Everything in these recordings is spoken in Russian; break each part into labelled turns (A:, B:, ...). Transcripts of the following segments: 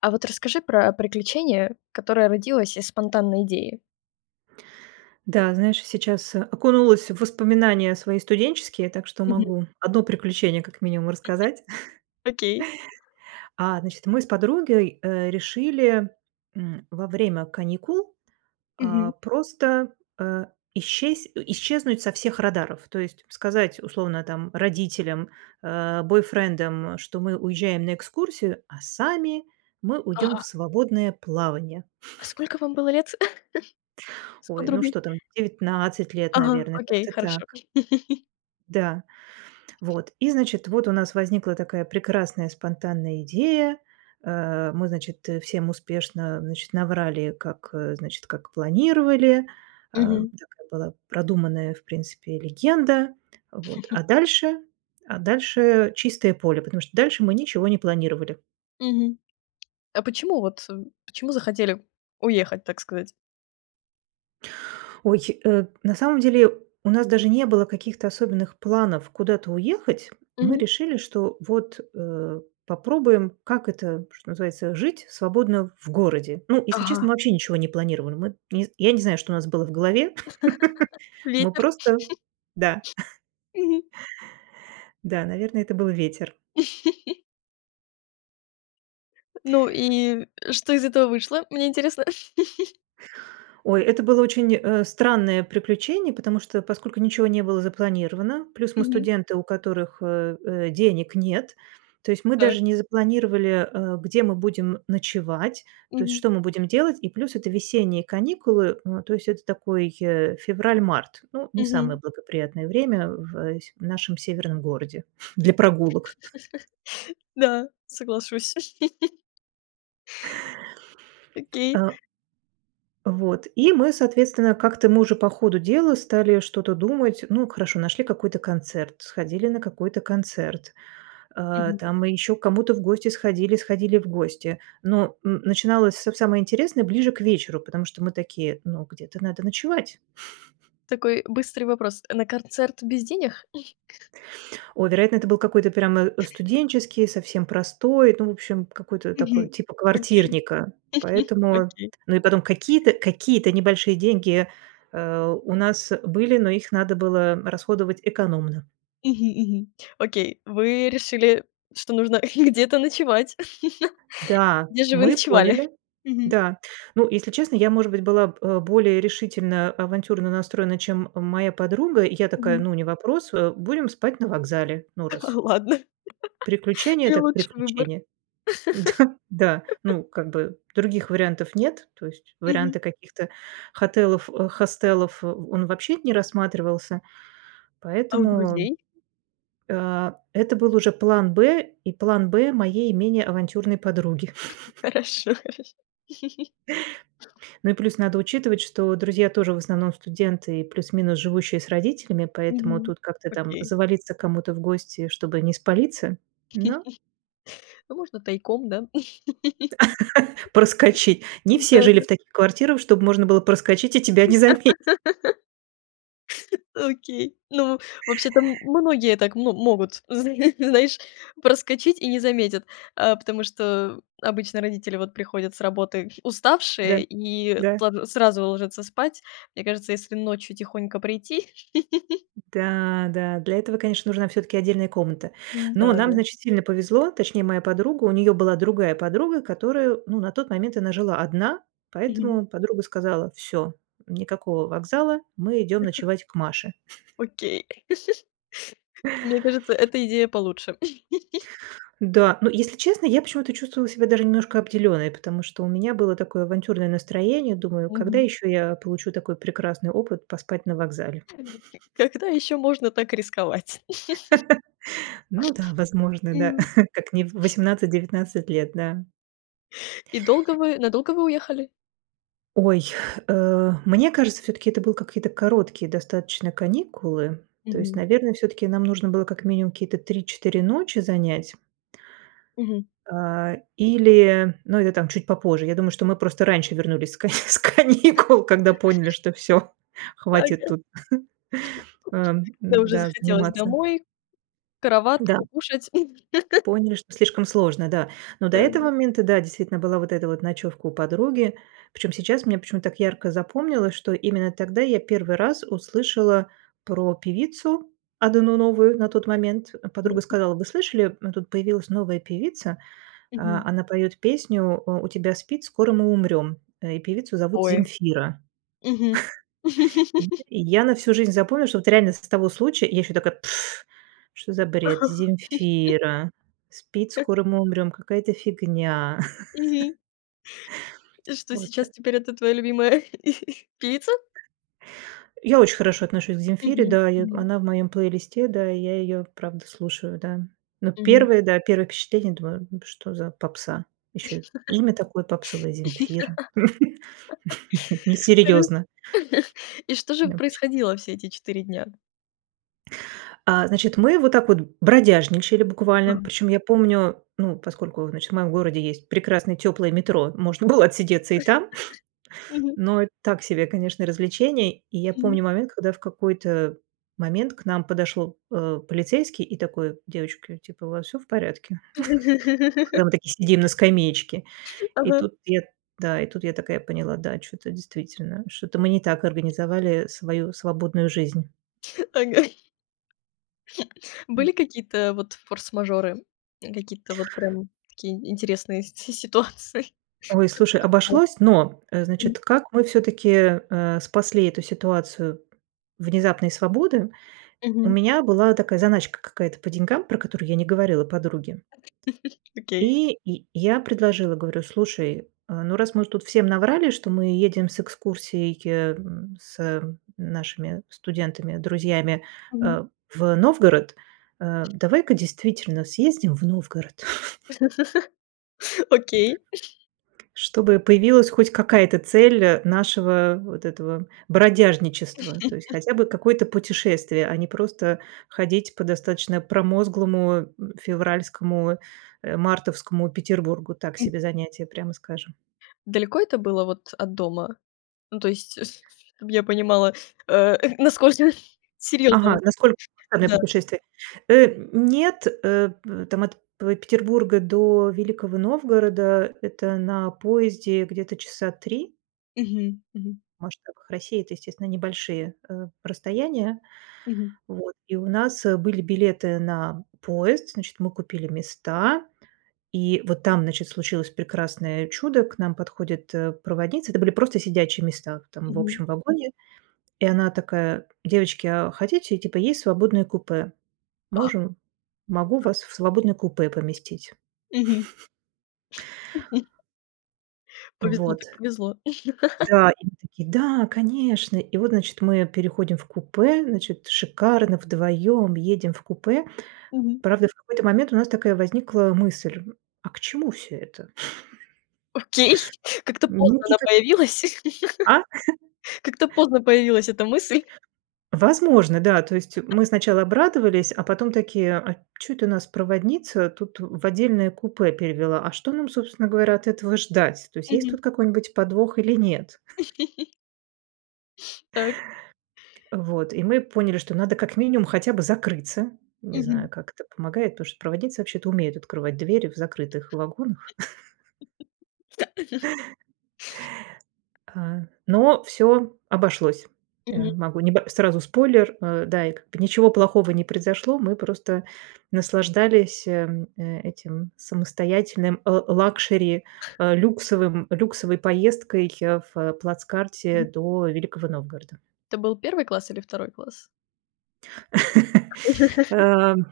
A: А вот расскажи про приключение, которое родилось из спонтанной идеи.
B: Да, знаешь, сейчас окунулась в воспоминания свои студенческие, так что
A: Мгм.
B: могу 1 приключение как минимум
A: Мгм.
B: рассказать.
A: Окей.
B: А, значит, мы с подругой, э, решили, м, во время каникул, а,
A: Мгм.
B: просто, э, исщес исчезнуть со всех радаров, то есть сказать, условно, там, родителям, э, бойфрендам, что мы уезжаем на экскурсию, а сами мы уйдем
A: Ага.
B: в свободное плавание.
A: А сколько вам было лет с
B: Ой, ну
A: подругой?
B: что там, 19 лет,
A: Ага,
B: наверное,
A: окей,
B: как-то
A: хорошо.
B: так. Да, вот, и значит, вот у нас возникла такая прекрасная спонтанная идея, э. Мы, значит, всем успешно, значит, наврали, как, э, значит, как планировали, э.
A: Мгм.
B: Такая была продуманная, в принципе, легенда, вот, а дальше, а дальше чистое поле, потому что дальше мы ничего не планировали.
A: Мгм. А почему, вот, почему захотели уехать, так сказать?
B: Ой, э, на самом деле у нас даже не было каких-то особенных планов куда-то уехать. Мы
A: Мгм.
B: решили, что вот, э, попробуем, как это, что называется, жить свободно в городе. Ну, если честно,
A: Ага.
B: мы вообще ничего не планировали. Мы н я не знаю, что у нас было в голове, мы
A: Ветер.
B: просто, да.
A: Мгм.
B: Да, наверное, это был ветер.
A: Ну и что из этого вышло, мне интересно?
B: Ой, это было очень, э, странное приключение, потому что, поскольку ничё не было запланировано, плюс мы
A: Мгм.
B: студенты, у которых, э, э, денег нет. То есть мы
A: Так.
B: даже не запланировали, э, где мы будем ночевать, то есть,
A: Мгм.
B: что мы будем делать. И плюс это весенние каникулы, м, то есть это такой, а, февраль-март. Ну, не самое
A: Мгм.
B: благоприятное время в с нашем северном городе для прогулок.
A: Да, соглашусь. Окей.
B: А. Вот. И мы, соответственно, как-то мы уже по ходу дела стали что-то думать. Ну, хорошо, нашли какой-то концерт, сходили на какой-то концерт. Э,
A: Мгм.
B: там, мы ещё к кому-то в гости сходили, сходили в гости. Но н начиналось всё самое интересное ближе к вечеру, потому что мы такие: "Ну, где-то надо ночевать".
A: Такой быстрый вопрос. На корцерт без денег?
B: О, вероятно, это был какой-то прямо, э, студенческий, совсем простой, ну, в общем, какой-то такой,
A: Мгм.
B: типа
A: Окей.
B: квартирника, поэтому.
A: Окей.
B: Ну и потом какие-то, какие-то небольшие деньги, а, у нас были, но их надо было расходовать экономно.
A: Мгм. Мгм. Окей. Вы решили, что нужно где-то ночевать.
B: Да,
A: Где же вы
B: мы
A: ночевали?
B: поняли.
A: Мгм.
B: Да. Ну, если честно, я, может быть, была б более решительно, авантюрно настроена, чем моя подруга. Я такая:
A: Мгм.
B: "Ну, не вопрос, а, будем спать на вокзале, ну, раз".
A: Ладно,
B: Приключение
A: не
B: так
A: лучший выбор.
B: приключение. Да. Да, ну, как бы, других вариантов нет, то есть
A: Мгм.
B: варианты каких-то хотелов хостелов- он вообще не рассматривался,
A: А у
B: поэтому
A: друзей?
B: Э, это был уже план Б, и план Б моей менее авантюрной подруги.
A: Хорошо. Хорошо.
B: Ну и плюс надо учитывать, что друзья тоже в основном студенты, плюс-минус живущие с родителями, поэтому
A: Мгм.
B: тут как-то там
A: Окей.
B: завалиться к кому-то в гости, чтобы не спалиться, но
A: Ну можно тайком, да?
B: Проскочить. Не все жили
A: Да-да.
B: в таких квартирах, чтобы можно было проскочить и тебя не заметят.
A: Окей. Ну, вообще-то м многие так мо могут, зн знаешь, проскочить и не заметят. А потому что обычно родители, вот, приходят с работы
B: Да,
A: уставшие и
B: да.
A: сл сразу ложатся спать. Мне кажется, если ночью тихонько прийти.
B: Да, да. Для этого, конечно, нужна всё-таки отдельная комната.
A: М,
B: Но
A: да,
B: нам,
A: да.
B: значит, сильно повезло, точнее моя подруга. У неё была другая подруга, которая, ну, на тот момент она жила одна,
A: Мгм.
B: поэтому подруга сказала: "Всё, никакого вокзала, мы идём ночевать к Маше".
A: Окей. Мне кажется, эта идея получше.
B: Да. Но если честно, я почему-то чувствовала себя даже немножко обделённой, потому что у меня было такое авантюрное настроение. Думаю, когда
A: Мгм.
B: ещё я получу такой прекрасный опыт, поспать на вокзале?
A: [unintelligible] Когда ещё можно так рисковать?
B: Ну да, возможно, да. Как не в 18-19 лет, да.
A: И долго вы, надолго вы уехали?
B: Ой, э, мне кажется, всё-таки это был какие-то короткие достаточно каникулы, то есть,
A: Мгм.
B: наверное, всё-таки нам нужно было как минимум какие-то 3-4 ночи занять
A: Мгм.
B: а, или, ну, это там, чуть попозже. Я думаю, что мы просто раньше вернулись с к с каникул, когда поняли, что всё, хватит
A: Тага.
B: тут, ам,
A: Когда
B: н
A: уже
B: да,
A: захотелось
B: заниматься.
A: домой, в
B: Да.
A: кроватку, кушать.
B: Поняли, что слишком сложно, да. Но до этого
A: Да.
B: момента, да, действительно, была вот эта вот ночёвка у подруги. Причём сейчас мне почему-то так ярко запомнилось, что именно тогда я 1 раз услышала про певицу, одну новую, на тот момент. Подруга
A: [unintelligible]
B: сказала: "Вы слышали, м, тут появилась новая певица. А,
A: Мгм.
B: она поёт песню" У тебя спид, скоро мы умрём."Э, и певицу зовут
A: Ой,
B: Земфира."
A: мгм.
B: И я на всю жизнь запомнила, что вот реально с с того случая я ещё такая: "Пф, что за бред,
A: Ага.
B: Земфира. Спид, скоро мы умрём. Какая-то фигня".
A: Мгм. И что,
B: Вот э
A: сейчас теперь это твоя любимая певица?
B: Я очень хорошо отношусь к Земфире.
A: Мгм,
B: Да, и в
A: мгм.
B: она в моём плейлисте, да, и я её правда слушаю, да. Но
A: М.
B: первые, да, первые впечатления, думаю: "Ну что за попса, ещё имя такое попсовое- Земфира.
A: Тр
B: Несерьезно".
A: И что же
B: Необычно.
A: происходило все эти 4 дня?
B: А, значит, мы вот так вот бродяжничали, буквально,
A: Ага.
B: причём я помню, ну, поскольку, значит, в моем городе есть прекрасное тёплое метро, можно было отсидеться и там.
A: Мгм.
B: Но это так себе, конечно, развлечение. И я
A: Мгм.
B: помню момент, когда в какой-то момент к нам подошёл, а, полицейский и такой: "Девочки, типа, у вас всё в порядке?" Когда мы такие, сидим на скамеечке. И
A: Ага.
B: тут я да, и тут я такая поняла, да, чё-то действительно, что-то мы не так организовали свою свободную жизнь.
A: Ага.
B: М.
A: Были какие-то, вот, форс-мажоры, какие-то вот, прям, такие интересные си ситуации?
B: Ой, слушай,
A: А,
B: обошлось, но, э,
A: м.
B: значит, как мы всё-таки, э, спасли эту ситуацию внезапной свободы. У
A: Мгм.
B: меня была такая заначка какая-то по деньгам, про которую я не говорила подруге.
A: Окей.
B: И я я предложила, говорю, слушай, а, ну, раз мы уже тут всем наврали, что мы едем с экскурсией, м, с, э, нашими студентами, друзьями,
A: Мгм.
B: а, в Новгород. А давай-ка действительно съездим в Новгород.
A: Окей.
B: Чтобы появилась хоть какая-то цель, э, нашего, вот этого, бродяжничества. То есть хотя бы какое-то путешествие, а не просто ходить по достаточно промозглому февральскому, а, мартовскому Петербургу. Так
A: М
B: себе занятие, прямо скажем.
A: Далеко это было, вот, от дома? Ну, то есть, с-с чтобы я понимала, а, насколько
B: Ага,
A: серьёзно.
B: насколько серьезное
A: Да.
B: путешествие? Э, нет, э, п там от п Петербурга до Великого Новгорода- это на поезде где-то часа 3.
A: Мгм, мгм.
B: В масштабах России это, естественно, небольшие, а, расстояния.
A: Мгм.
B: Вот. И у нас были билеты на поезд, значит, мы купили места. И вот там, значит, случилось прекрасное чудо, к нам подходит, э, проводница. Это были просто сидячие места, там, в
A: Мгм.
B: общем вагоне. И она такая: "Девочки, а хотите, типа, есть свободное купе?
A: А!
B: Можем, могу вас в свободное купе поместить".
A: Мгм. Повезло
B: Вот.
A: так повезло.
B: Да, и мы такие: "Да, конечно!" И вот, значит, мы переходим в купе, значит, шикарно, вдвоём, едем в купе.
A: Мгм.
B: Правда, в какой-то момент у нас такая возникла мысль- а к чему всё это?
A: Окей, как-то
B: Ну
A: поздно
B: ти
A: она
B: как.
A: появилась.
B: А?
A: Как-то поздно появилась эта мысль.
B: Возможно, да. То есть мы сначала обрадовались, а потом такие, а чё это нас проводница тут в отдельное купе перевела? А что нам, собственно говоря, от этого ждать? То есть, есть
A: Мгм.
B: тут какой-нибудь подвох или нет?
A: Так.
B: Вот, и мы поняли, что надо как минимум хотя бы закрыться. Не знаю,
A: Мгм.
B: как это помогает, потому что проводиться вообще-то умеют открывать двери в закрытых вагонах. А. Но всё обошлось. А,
A: Мгм.
B: могу неб сразу спойлер, а, да, и как бы ничего плохого не произошло. Мы просто наслаждались, эм, этим самостоятельным л лакшери, а, люксовым люксовой поездкой в плацкарте
A: Мгм.
B: до Великого Новгорода.
A: Это был первый класс или второй класс?
B: Ам.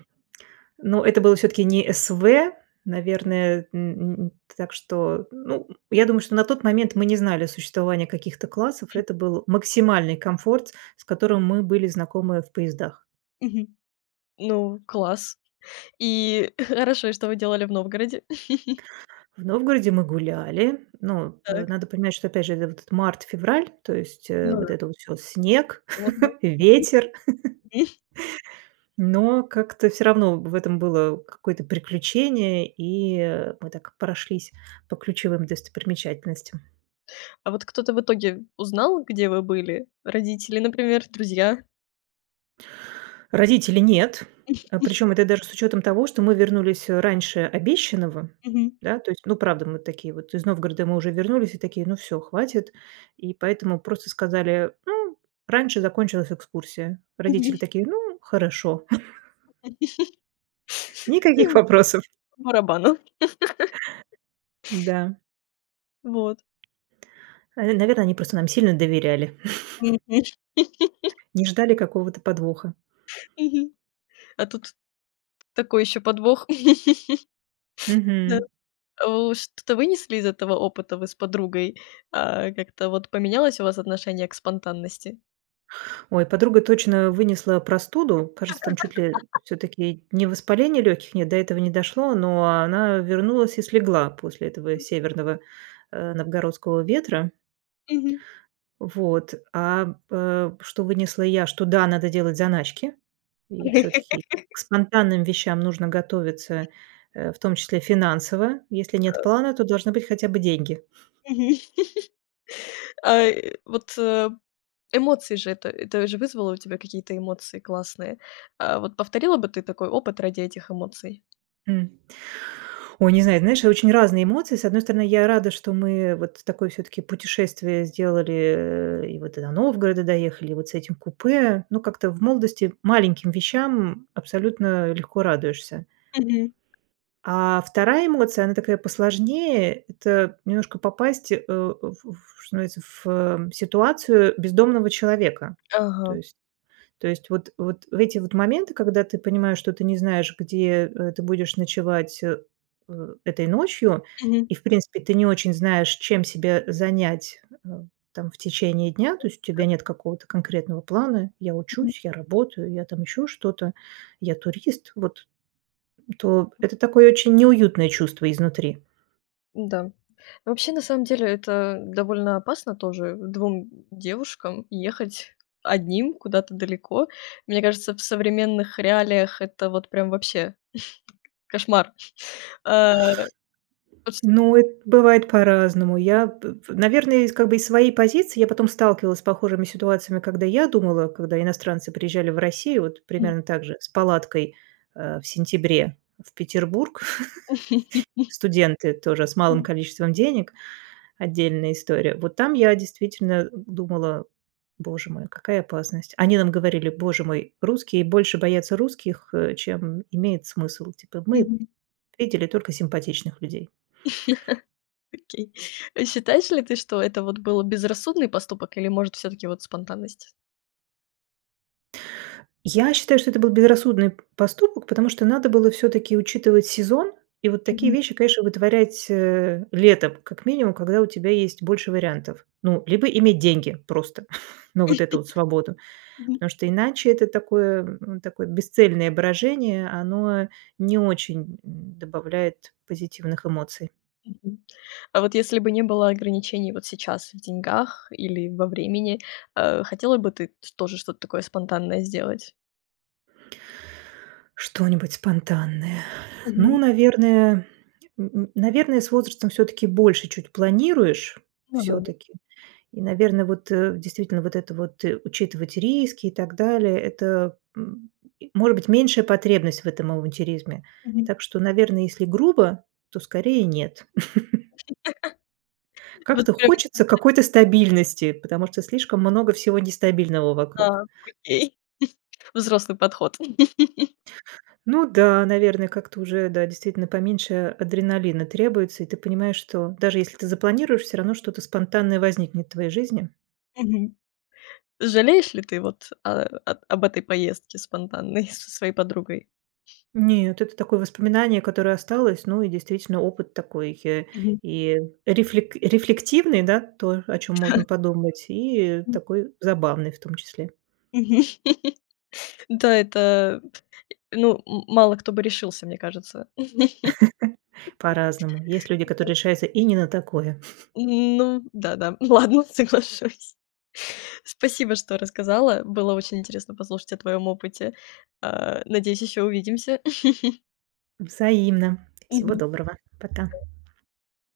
B: Ну, это было всё-таки не СВ, наверное. Н н так что, ну, м, я думаю, что на тот момент мы не знали о существовании каких-то классов, это
A: Мгм.
B: был максимальный комфорт, с которым мы были знакомы в поездах.
A: Мгм. Ну, класс. И хорошо, и что вы делали в Новгороде?
B: В Новгороде мы гуляли, но, а,
A: Так.
B: надо понимать, что опять же, это вот март-февраль, то есть, э,
A: Ну
B: вот
A: да.
B: это вот сейчас снег,
A: Годно. Мгм.
B: ветер.
A: М.
B: Но как-то всё равно в этом было какое-то приключение, и, а, мы так прошлись по ключевым достопримечательностям.
A: А вот кто-то в итоге узнал, где вы были? Родители, например, друзья?
B: Родители- нет, а, причём это даже с учётом того, что мы вернулись раньше обещанного,
A: Мгм.
B: да, то есть. Ну, правда, мы такие вот, из Новгорода мы уже вернулись, и такие: "Ну всё, хватит", и поэтому просто сказали: "Ну, раньше закончилась экскурсия". Родители
A: Мгм.
B: такие: "Ну, хорошо". Никаких вопросов.
A: По барабану.
B: Да.
A: Вот.
B: Э, наверно, они просто нам сильно доверяли
A: Мгм.
B: не ждали какого-то подвоха.
A: Мгм. А тут такой ещё подвох. Да.
B: Мгм.
A: У, что-то вынесли из этого опыта вы с подругой? А, как-то вот поменялось у вас отношение к спонтанности?
B: Ой, подруга точно вынесла простуду. Кажется, там чуть ли, э, всё-таки не воспаление лёгких нет, до этого не дошло, но она вернулась и слегла после этого северного, э, новгородского ветра.
A: Мгм.
B: Вот. А, м, э, что вынесла я- что, да, надо делать заначки, и всё-таки к спонтанным вещам нужно готовиться, э, в том числе финансово. Если нет плана, то должны быть хотя бы деньги.
A: Мгм. Ай, вот, э, эмоции же это, это же вызвало у тебя какие-то эмоции классные? А вот повторила бы ты такой опыт ради этих эмоций?
B: М. Ой, не знаю, знаешь, и очень разные эмоции. С одной стороны, я рада, что мы, э, вот такое всё-таки путешествие сделали, э, и вот и до Новгорода доехали, и вот с этим купе. Но как-то в молодости маленьким вещам абсолютно легко радуешься.
A: Мгм.
B: А 2 эмоция, она такая посложнее: это немножко попасть, э, у, в в что становится, в ситуацию бездомного человека. То
A: Ага.
B: есть, то есть вот, вот в эти вот моменты, когда ты понимаешь, что ты не знаешь, где, э, ты будешь ночевать, э, э этой ночью,
A: Мгм.
B: и, в принципе, ты не очень знаешь, чем себя занять, э, там в течение дня. То
A: Вот
B: есть, у тебя
A: так.
B: нет какого-то конкретного плана: я
A: Мгм.
B: учусь, я работаю, я там ещё что-то, я турист. Вот, то это такое очень неуютное чувство изнутри.
A: Да. Ну. Вообще, на самом деле, это довольно опасно тоже, 2 д девушкам ехать одним, куда-то далеко. Мне кажется, в современных реалиях это вот прям вообще, кошмар. Э.. [unintelligible]
B: Ну эт бывает по-разному. Я п п наверное, я из, как бы, из своей позиции я потом сталкивалась с похожими ситуациями, когда я думала, когда иностранцы приезжали в Россию, вот
A: М.
B: примерно так же с палаткой, э, в сентябре, в Петербург. Э, студенты тоже, с малым
A: М.
B: количеством денег. Отдельная история. Вот там я действительно, э, думала: боже мой, какая опасность. Они нам говорили: "Боже мой, русские больше боятся русских, э, чем имеет смысл." Типа: "Мы
A: Мгм.
B: видели только симпатичных людей."
A: Окей. А считаешь ли ты, что это вот было, безрассудный поступок или, может, всё-таки вот спонтанность?
B: Я считаю, что это был безрассудный п поступок, потому что надо было всё-таки учитывать сезон и вот такие
A: Мгм.
B: вещи, конечно, вытворять, э, летом, как минимум, когда у тебя есть больше вариантов. Ну, либо иметь деньги просто на вот эту вот свободу,
A: Мгм.
B: потому что иначе это такое, м, ну такое бесцельное брожение. Оно не очень д добавляет позитивных эмоций.
A: Мгм. А вот если бы не было ограничений вот сейчас в деньгах или во времени, э, хотела бы ты ч тоже что-то такое спонтанное сделать?
B: Что-нибудь спонтанное? Ну,
A: Мгм.
B: наверное, н н наверное, с возрастом всё-таки больше чуть планируешь,
A: [unintelligible]
B: всё-таки. И, наверное, вот, э, действительно, вот это вот, э, учитывать риски и так далее- это, м и, может быть, меньшая потребность в этом авантюризме.
A: Мгм.
B: Так что, наверно, если грубо, то скорее нет.
A: Вы
B: Как-то
A: успели.
B: хочется
A: [unintelligible]
B: какой-то стабильности, потому что слишком много всего нестабильного вокруг.
A: Так, окей. Взрослый подход.
B: Ну да, наверное, как-то уже, да, действительно, поменьше адреналина требуется, и ты понимаешь, что даже если ты запланируешь, всё равно что-то спонтанное возникнет в твоей жизни.
A: Мгм. Жалеешь ли ты вот, а, об об этой поездке спонтанной со своей подругой?
B: Нет, это такое воспоминание, которое осталось, ну, и действительно опыт такой, э,
A: Мгм.
B: и, рефлек рефлективный, да? То, о чём можно подумать, и
A: М.
B: такой забавный, в том числе.
A: Мгм. Да, это п и, ну, м мало кто бы решился, мне кажется..
B: По-разному. Есть люди, которые
A: [unintelligible]
B: решаются и не на такое.
A: Ну да-да, ну ладно, соглашусь. Спасибо, что рассказала. Было очень интересно послушать о твоём опыте. А, надеюсь, ещё увидимся.
B: Взаимно. Всего
A: Мгм.
B: доброго, пока.
A: Да.